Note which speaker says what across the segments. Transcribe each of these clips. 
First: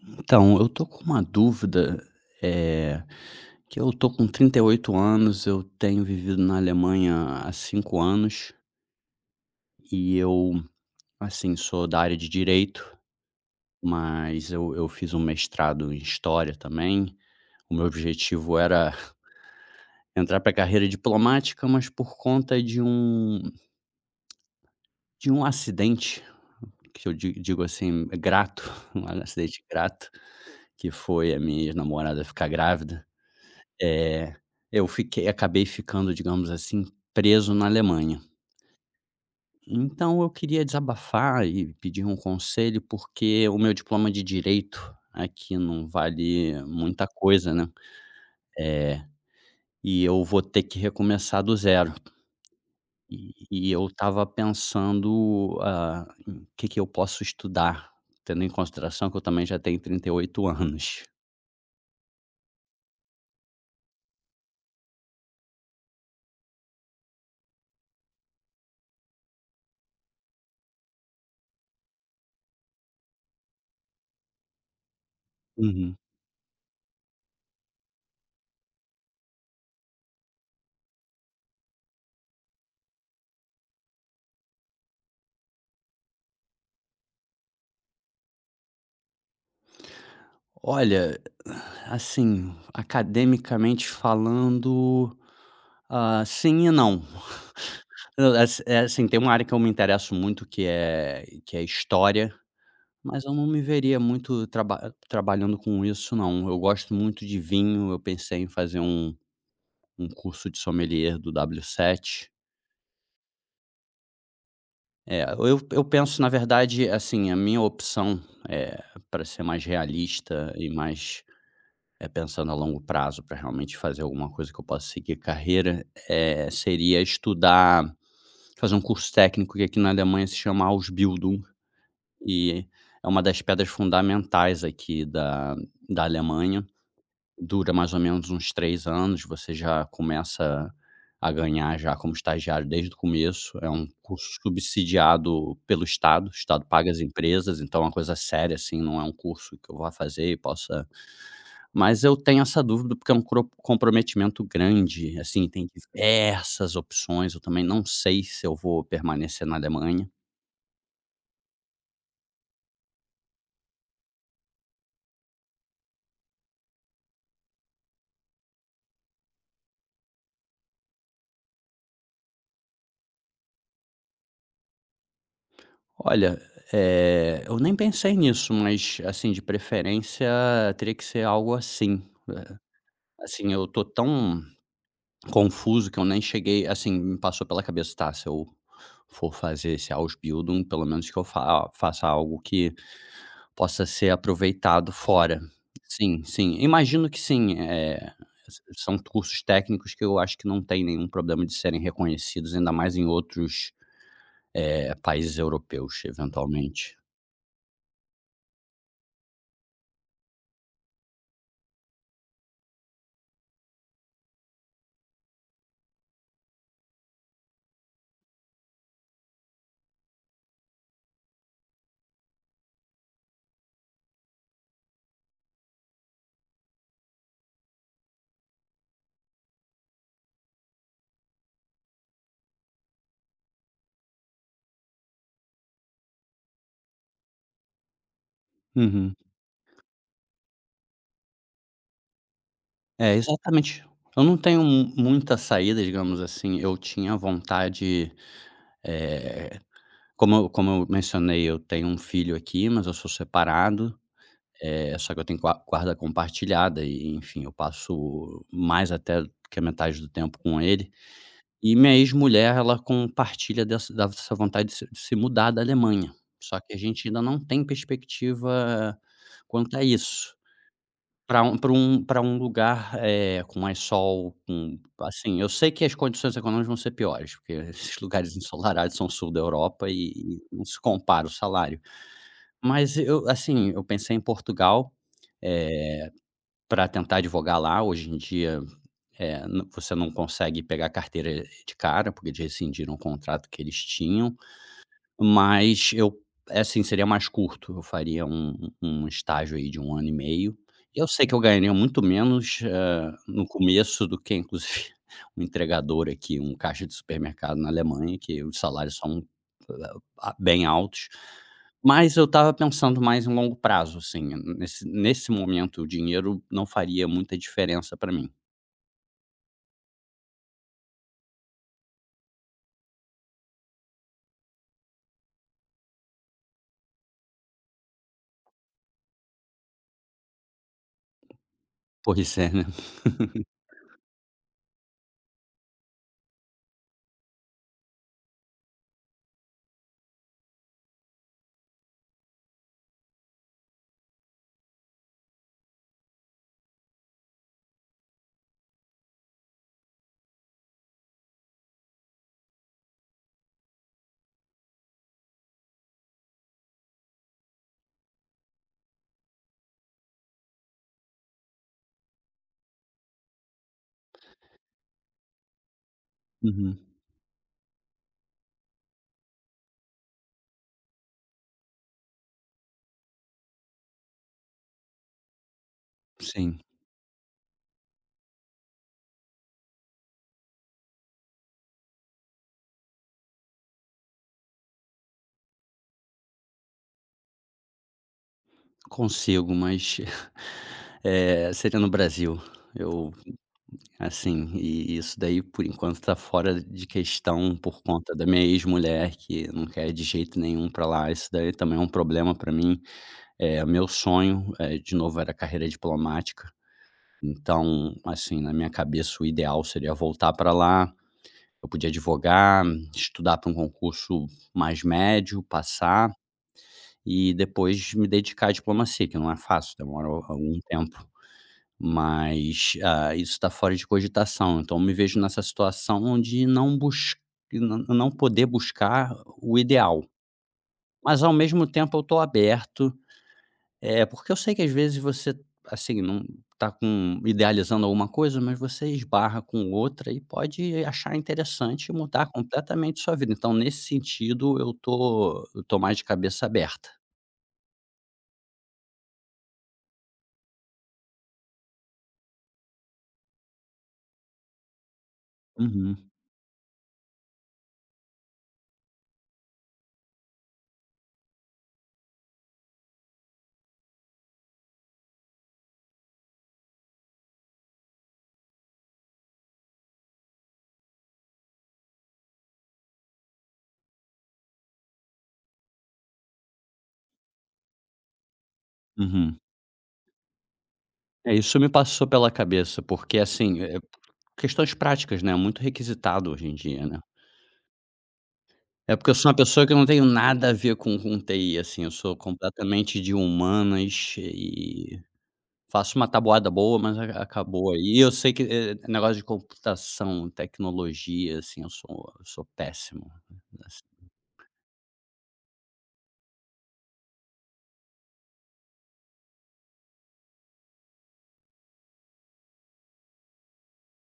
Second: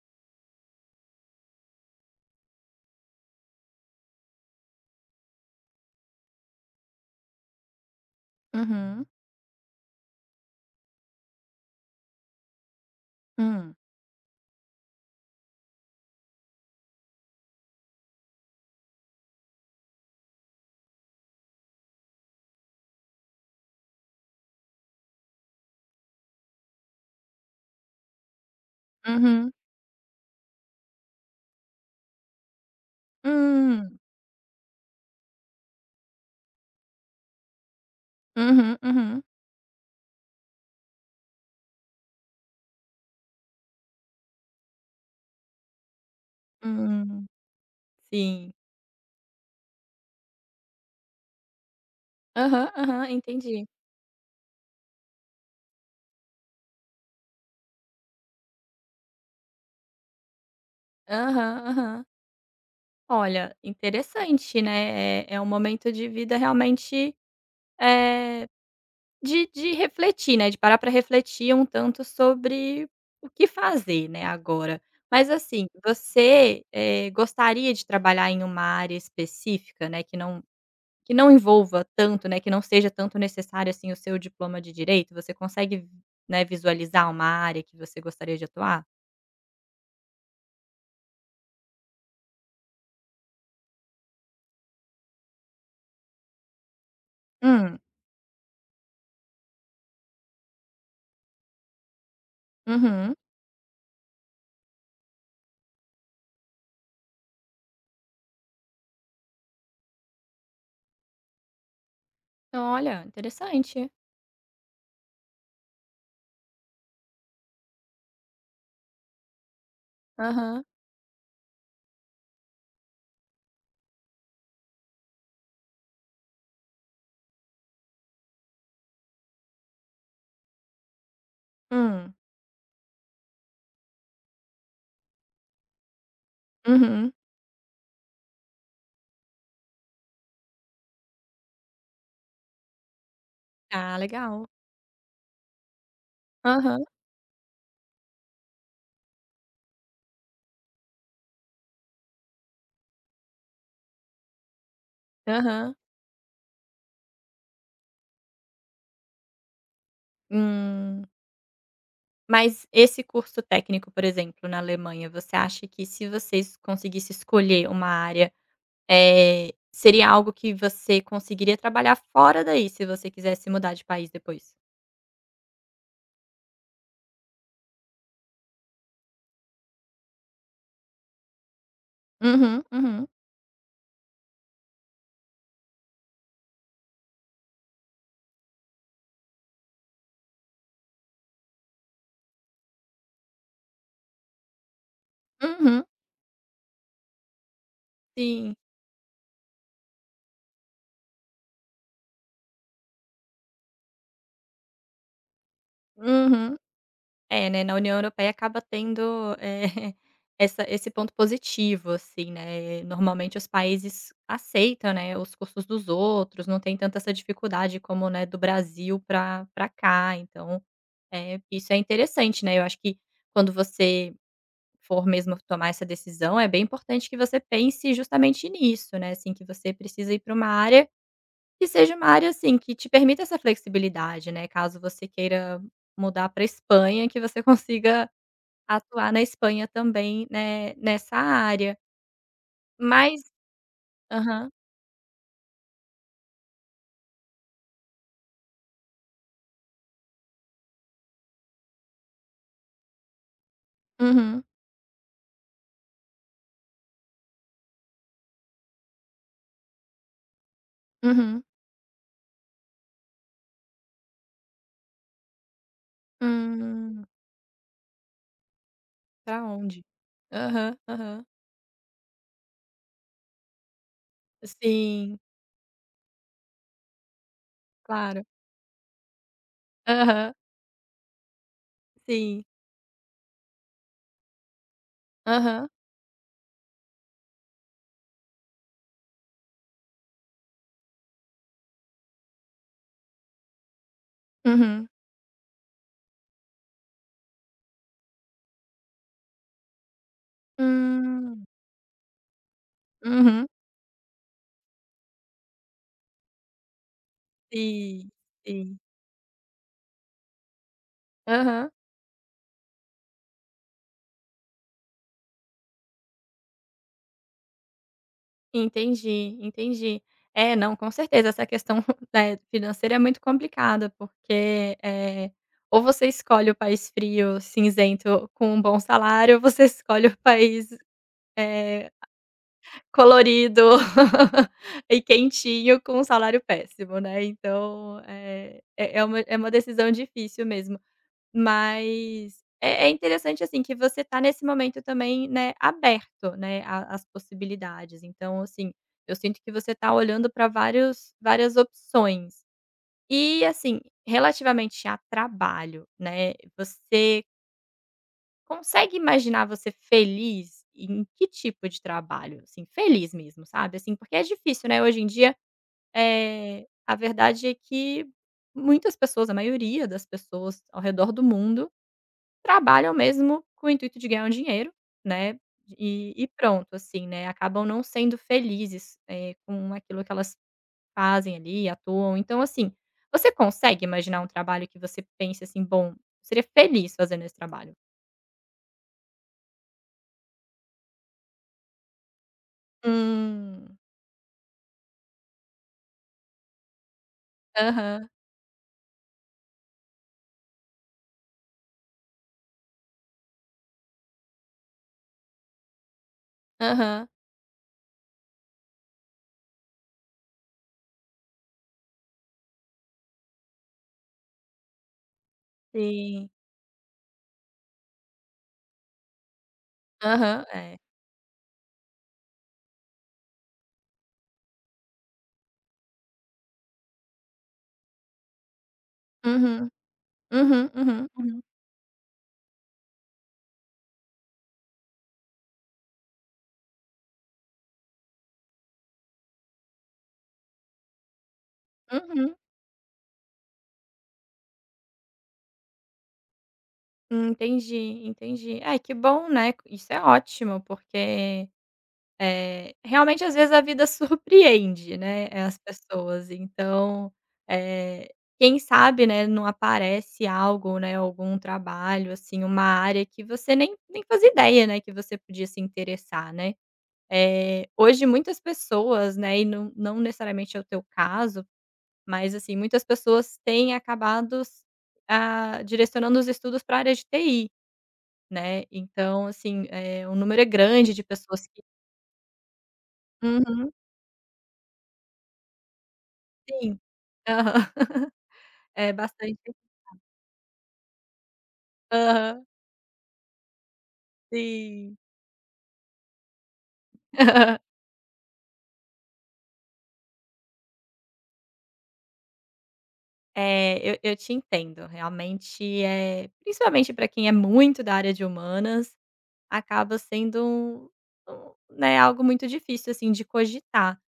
Speaker 1: Então, eu tô com uma dúvida, eh, que eu tô com 38 anos, eu tenho vivido na Alemanha há 5 anos
Speaker 2: Uhum.
Speaker 1: e eu, assim, sou da área de direito,
Speaker 2: Hum.
Speaker 1: mas eu fiz um mestrado em história também. O meu objetivo era entrar para a carreira diplomática, mas por conta de um acidente, que eu di digo assim, grato, um
Speaker 2: Uhum.
Speaker 1: acidente grato, que foi a minha namorada ficar grávida.
Speaker 2: Hum.
Speaker 1: É, eu fiquei acabei ficando, digamos assim, preso na Alemanha.
Speaker 2: Uhum, uhum.
Speaker 1: Então eu queria desabafar e pedir um conselho, porque o meu diploma de direito aqui não vale muita
Speaker 2: Hum.
Speaker 1: coisa, né,
Speaker 2: Sim.
Speaker 1: e eu vou ter que recomeçar do zero.
Speaker 2: Aham, aham,
Speaker 1: E
Speaker 2: entendi.
Speaker 1: e eu estava pensando, ah, em o que que eu posso estudar, tendo em consideração que eu também já tenho 38 anos.
Speaker 2: Aham, aham. Olha, interessante, né, é um momento de vida realmente, é de refletir, né, de parar para refletir um tanto sobre o que fazer, né, agora. Mas assim,
Speaker 1: Uhum.
Speaker 2: você, gostaria de trabalhar em uma área específica, né, que não. Que não envolva tanto, né, que não seja tanto necessário, assim, o seu diploma de direito, você consegue, né, visualizar uma área que você gostaria de atuar?
Speaker 1: Olha, assim, academicamente falando. Ah, sim e não.
Speaker 2: Hum.
Speaker 1: Eu ass é assim, tem uma área que eu me interesso muito que é história,
Speaker 2: Uhum.
Speaker 1: mas eu não me veria muito trabalhando com isso não. Eu gosto muito de vinho, eu pensei em fazer um curso de sommelier do W7.
Speaker 2: Olha, interessante.
Speaker 1: É, eu penso na verdade, assim, a minha opção, eh, pra ser mais realista
Speaker 2: Aham.
Speaker 1: e mais, pensando a longo prazo para realmente fazer alguma coisa que eu possa seguir carreira, seria estudar Fazer um curso técnico que aqui na Alemanha se chama Ausbildung
Speaker 2: Hum.
Speaker 1: e é uma das pedras fundamentais aqui da Alemanha.
Speaker 2: Uhum.
Speaker 1: Dura mais ou menos uns 3 anos, você já começa a ganhar já como estagiário desde o começo. É um
Speaker 2: Ah,
Speaker 1: curso
Speaker 2: legal.
Speaker 1: subsidiado pelo estado, o estado
Speaker 2: Aham,
Speaker 1: paga as empresas, então é uma coisa séria, assim, não é um curso que eu vá fazer e possa. Mas eu tenho essa dúvida, porque é um cro comprometimento grande, assim, tem
Speaker 2: aham.
Speaker 1: diversas opções, eu também não sei se eu vou permanecer na Alemanha.
Speaker 2: Hum. Mas esse curso técnico, por exemplo, na Alemanha, você acha que se você es conseguisse escolher uma área, seria algo que você conseguiria trabalhar fora daí, se você quisesse mudar de país depois?
Speaker 1: Olha, eu nem pensei nisso, mas, assim, de preferência teria que ser algo assim. Eh,
Speaker 2: Uhum, uhum.
Speaker 1: assim, eu tô tão confuso que eu nem cheguei assim, me passou pela cabeça: "Tá, se eu for fazer esse Ausbildung, pelo menos que eu fa faça algo que". Possa ser aproveitado fora.
Speaker 2: Uhum,
Speaker 1: Sim, sim, imagino que sim,
Speaker 2: sim.
Speaker 1: s são cursos técnicos que eu acho que não tem nenhum problema de serem reconhecidos, ainda mais em outros, países europeus,
Speaker 2: Uhum.
Speaker 1: eventualmente.
Speaker 2: É, né, na União Europeia acaba tendo, essa esse ponto positivo, assim, né, normalmente os países aceitam, né, os custos dos outros, não tem tanta essa dificuldade como, né, do Brasil para cá, então, isso é interessante, né, eu acho que quando você for mesmo tomar essa decisão, é bem importante que você pense justamente nisso, né, assim, que você precisa ir para uma área. Que seja uma área, assim, que te permita essa flexibilidade, né, caso você queira mudar para Espanha, que você consiga atuar
Speaker 1: Uhum.
Speaker 2: na Espanha também, né, nessa área.
Speaker 1: É,
Speaker 2: Mas
Speaker 1: exatamente. Eu não
Speaker 2: aham.
Speaker 1: tenho mu muita saída, digamos assim, eu tinha vontade como eu mencionei, eu tenho um filho aqui, mas eu sou separado.
Speaker 2: Uhum,
Speaker 1: É só que eu tenho guarda compartilhada e, enfim, eu passo mais até que a metade do tempo com ele.
Speaker 2: uhum.
Speaker 1: E minha ex-mulher, ela compartilha dessa vontade de se mudar da Alemanha, só que a
Speaker 2: Hum,
Speaker 1: gente ainda não tem perspectiva
Speaker 2: pra
Speaker 1: quanto a
Speaker 2: onde?
Speaker 1: isso,
Speaker 2: Aham, aham.
Speaker 1: Para um pra um pra um lugar, eh, com mais sol, com
Speaker 2: Sim,
Speaker 1: assim, eu sei que as condições econômicas vão ser piores, porque esses
Speaker 2: claro.
Speaker 1: lugares ensolarados são sul da Europa
Speaker 2: Aham,
Speaker 1: e não se compara o salário.
Speaker 2: sim.
Speaker 1: Mas eu assim, eu pensei em Portugal,
Speaker 2: Aham.
Speaker 1: para tentar advogar lá, hoje em dia é, nã você não consegue pegar a carteira de cara, porque eles rescindiram o contrato que eles tinham,
Speaker 2: Uhum.
Speaker 1: mas eu é assim, seria mais curto, eu faria um estágio aí de um ano e meio. E eu sei que eu
Speaker 2: Hum.
Speaker 1: ganharia muito menos, eh, no
Speaker 2: Uhum.
Speaker 1: começo do que inclusive um entregador aqui, um caixa de supermercado na
Speaker 2: Sim,
Speaker 1: Alemanha, que os
Speaker 2: sim.
Speaker 1: salários são, ah, bem altos,
Speaker 2: Aham.
Speaker 1: mas eu estava pensando mais em longo prazo, assim, nesse momento o dinheiro não faria muita diferença para mim.
Speaker 2: Entendi, entendi. É, não, com certeza essa questão, né, financeira é muito complicada, porque, ou você escolhe o país frio, cinzento, com um bom salário, ou você escolhe o país, eh,
Speaker 1: Pois é, né?
Speaker 2: colorido e quentinho com um salário péssimo, né, então, é uma uma decisão difícil mesmo. Mas é interessante, assim, que você tá nesse momento também, né, aberto, né, a às possibilidades. Então, assim, eu sinto que você tá olhando para vários várias opções. E, assim, relativamente a trabalho, né, você consegue imaginar você feliz em que tipo de trabalho? Assim, feliz mesmo, sabe, assim, porque é difícil, né, hoje em dia, é
Speaker 1: Uhum.
Speaker 2: a verdade é que muitas pessoas, a maioria das pessoas ao redor do mundo trabalham mesmo com o intuito de ganhar um dinheiro, né, e
Speaker 1: Sim,
Speaker 2: pronto, assim, né, acabam não sendo felizes, com aquilo que elas fazem ali, atuam. Então, assim, você consegue imaginar um trabalho que você pense assim: "Bom, eu seria feliz fazendo esse trabalho"?
Speaker 1: consigo, mas, seria no Brasil. Eu
Speaker 2: Hum.
Speaker 1: assim, e isso daí por enquanto está fora de questão por
Speaker 2: Aham,
Speaker 1: conta da minha ex-mulher que não quer de jeito nenhum para lá, isso daí também é um problema para mim. É meu sonho, de novo era carreira diplomática,
Speaker 2: aham.
Speaker 1: então, assim, na minha cabeça o ideal seria voltar para lá, eu podia advogar, estudar para um concurso mais médio, passar
Speaker 2: Sim.
Speaker 1: e depois me dedicar à diplomacia, que não é fácil, demora
Speaker 2: Aham,
Speaker 1: algum
Speaker 2: é.
Speaker 1: tempo. Mas, ah, isso está fora de cogitação, então eu me vejo nessa situação de não poder buscar o
Speaker 2: Uhum,
Speaker 1: ideal.
Speaker 2: uhum, uhum,
Speaker 1: Mas ao
Speaker 2: uhum,
Speaker 1: mesmo tempo eu estou aberto, é porque eu sei que às vezes você, assim, não está com idealizando alguma coisa, mas você esbarra com outra e pode achar interessante e mudar
Speaker 2: uhum.
Speaker 1: completamente sua vida. Então nesse sentido eu tô mais de cabeça aberta.
Speaker 2: Entendi, entendi. Ai, que bom, né, isso é ótimo, porque realmente, às vezes, a vida surpreende, né, as
Speaker 1: Uhum,
Speaker 2: pessoas. Então, eh, quem sabe, né, não aparece algo, né, algum trabalho, assim, uma área que você nem fazia ideia, né, que você podia se interessar, né. Hoje muitas pessoas, né, e não necessariamente é o teu caso, mas, assim, muitas pessoas têm acabado s direcionando os estudos para a área de TI, né. Então,
Speaker 1: uhum.
Speaker 2: assim, o número é grande de
Speaker 1: É,
Speaker 2: pessoas
Speaker 1: isso
Speaker 2: que
Speaker 1: me passou pela cabeça, porque assim,
Speaker 2: uhum,
Speaker 1: questões práticas, né, muito requisitado hoje em
Speaker 2: sim.
Speaker 1: dia, né.
Speaker 2: Aham. É
Speaker 1: É porque eu sou uma
Speaker 2: bastante
Speaker 1: pessoa que eu não tenho nada a ver com TI, assim, eu sou
Speaker 2: aham,
Speaker 1: completamente de humanas
Speaker 2: sim.
Speaker 1: e faço uma tabuada boa, mas a acabou aí. E eu sei que, negócio de computação, tecnologia, assim, eu sou péssimo,
Speaker 2: É, eu
Speaker 1: assim.
Speaker 2: eu te entendo, realmente, é, principalmente para quem é muito da área de humanas, acaba sendo um um, né, algo muito difícil, assim, de cogitar.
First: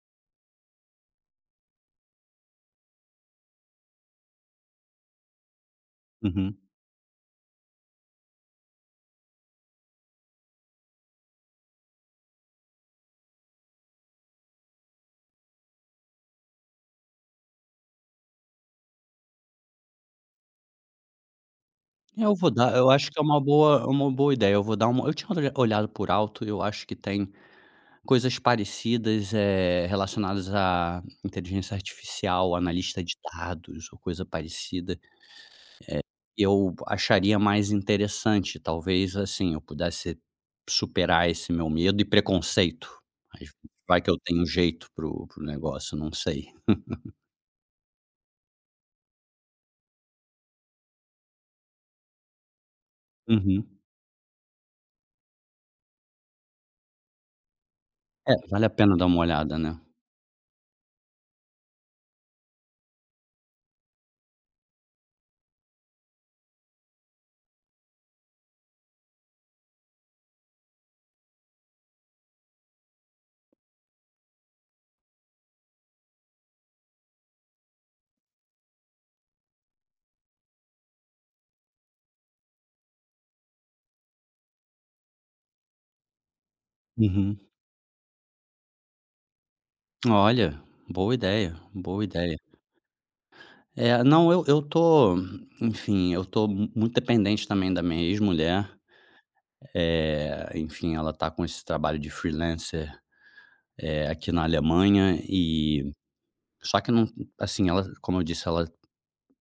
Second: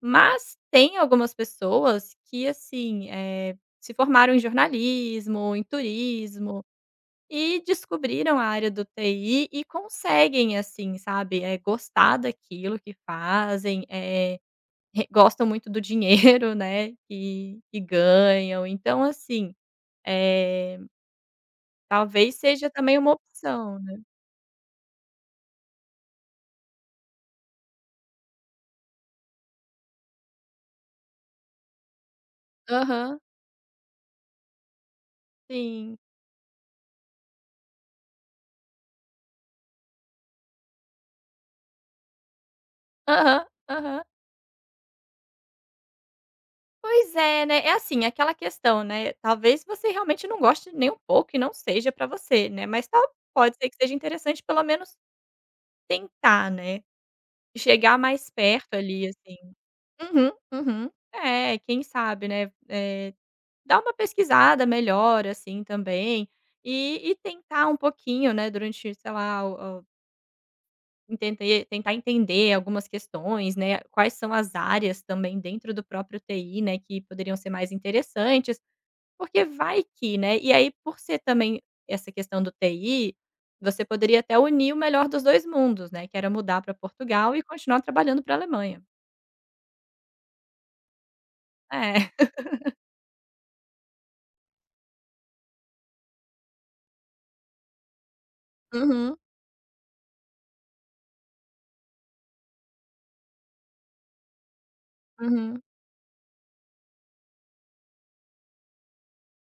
Speaker 2: Mas tem algumas pessoas que, assim, se formaram em jornalismo, em
Speaker 1: Uhum.
Speaker 2: turismo e descobriram a área do TI e conseguem, assim, sabe, é gostar daquilo que fazem, re gostam muito do dinheiro, né, que ganham. Então assim, eh,
Speaker 1: Eu
Speaker 2: talvez
Speaker 1: vou
Speaker 2: seja
Speaker 1: dar eu
Speaker 2: também
Speaker 1: acho
Speaker 2: uma
Speaker 1: que é uma
Speaker 2: opção,
Speaker 1: boa
Speaker 2: né.
Speaker 1: uma boa ideia, eu vou dar uma eu tinha olhado por alto, eu acho que tem coisas parecidas, eh, relacionadas à inteligência artificial, analista de
Speaker 2: Aham,
Speaker 1: dados ou coisa parecida,
Speaker 2: sim.
Speaker 1: eu acharia mais interessante. Talvez, assim, eu pudesse superar esse meu medo e preconceito.
Speaker 2: Aham,
Speaker 1: Mas vai
Speaker 2: aham.
Speaker 1: que eu tenho um jeito pro o negócio, não sei.
Speaker 2: Pois é, né, é assim, aquela questão, né, talvez você realmente não goste nem um pouco e não seja pra você, né, mas tal pode
Speaker 1: Uhum.
Speaker 2: ser que seja interessante pelo menos tentar, né, chegar mais
Speaker 1: É, vale a
Speaker 2: perto
Speaker 1: pena dar
Speaker 2: ali,
Speaker 1: uma
Speaker 2: assim.
Speaker 1: olhada, né.
Speaker 2: Uhum, uhum. É, quem sabe, né, dar uma pesquisada melhor, assim, também, e tentar um pouquinho, né, durante, sei lá, o entender tentar entender algumas questões, né, quais são as áreas também dentro do próprio TI, né, que poderiam ser mais interessantes, porque vai que, né. E aí, por ser também essa questão do TI, você poderia até unir o melhor dos 2 mundos, né, que era mudar para Portugal
Speaker 1: Uhum.
Speaker 2: e continuar trabalhando pra Alemanha.
Speaker 1: Olha, boa ideia, boa
Speaker 2: É.
Speaker 1: ideia. É, não, eu tô, enfim, eu tô muito dependente também da minha ex-mulher.
Speaker 2: Uhum,
Speaker 1: Enfim, ela tá com esse trabalho de freelancer, aqui na Alemanha
Speaker 2: uhum,
Speaker 1: e só que não assim, ela como eu disse, ela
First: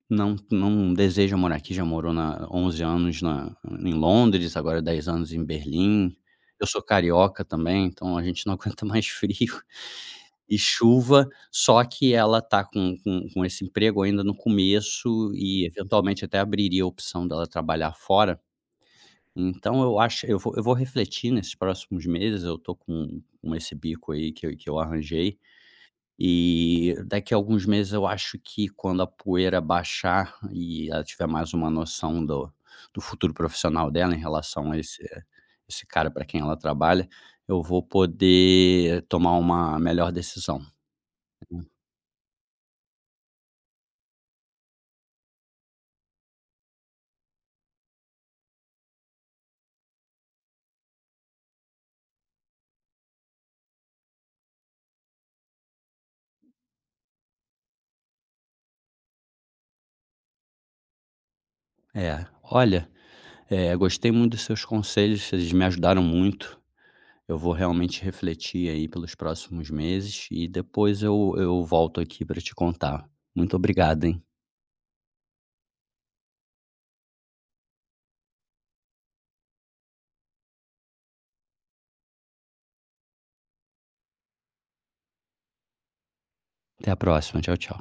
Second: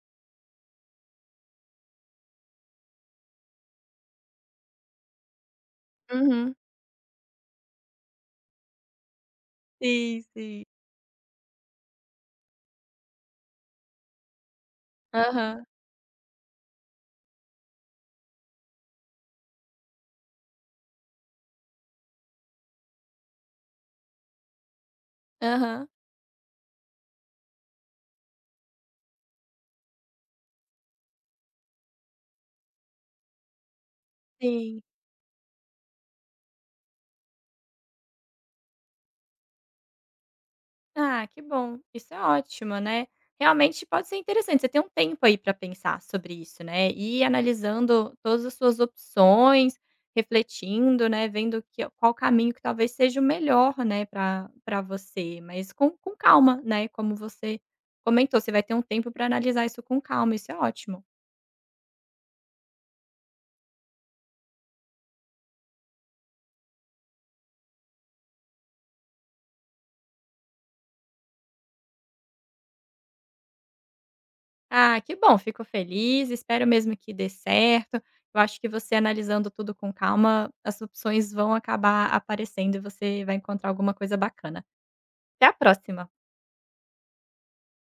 Speaker 1: não deseja morar aqui, já morou na 11 anos na em Londres, agora 10 anos em Berlim.
Speaker 2: uhum.
Speaker 1: Eu sou carioca também, então a gente não aguenta mais frio
Speaker 2: Sim,
Speaker 1: e
Speaker 2: sim.
Speaker 1: chuva, só que ela tá com esse emprego ainda no começo
Speaker 2: Aham,
Speaker 1: e eventualmente até abriria a opção dela trabalhar fora. Então eu acho eu vou refletir nesses próximos meses, eu tô com esse bico aí que eu arranjei,
Speaker 2: aham.
Speaker 1: e daqui a alguns meses eu acho que quando a poeira baixar e ela tiver mais uma noção do futuro profissional dela em relação a
Speaker 2: Sim.
Speaker 1: esse cara para quem ela trabalha, eu vou poder tomar uma melhor decisão.
Speaker 2: Ah, que bom. Isso é ótimo, né. Realmente pode ser interessante, você tem um tempo aí para pensar sobre isso, né, e ir analisando todas as suas opções, refletindo, né, vendo que qual caminho que talvez seja o melhor, né, para você, mas com calma, né, como você comentou, você vai ter um tempo para analisar isso com calma, isso é ótimo.
Speaker 1: É, olha, gostei muito dos seus conselhos, eles me ajudaram muito. Eu vou realmente refletir aí pelos próximos meses e depois eu volto aqui para te contar. Muito obrigado, hein.
Speaker 2: Ah, que bom, fico feliz, espero mesmo que dê certo. Eu acho que você analisando tudo com calma, as opções vão acabar aparecendo e você vai encontrar alguma coisa bacana. Até a próxima.
Speaker 1: Até a próxima. Tchau, tchau.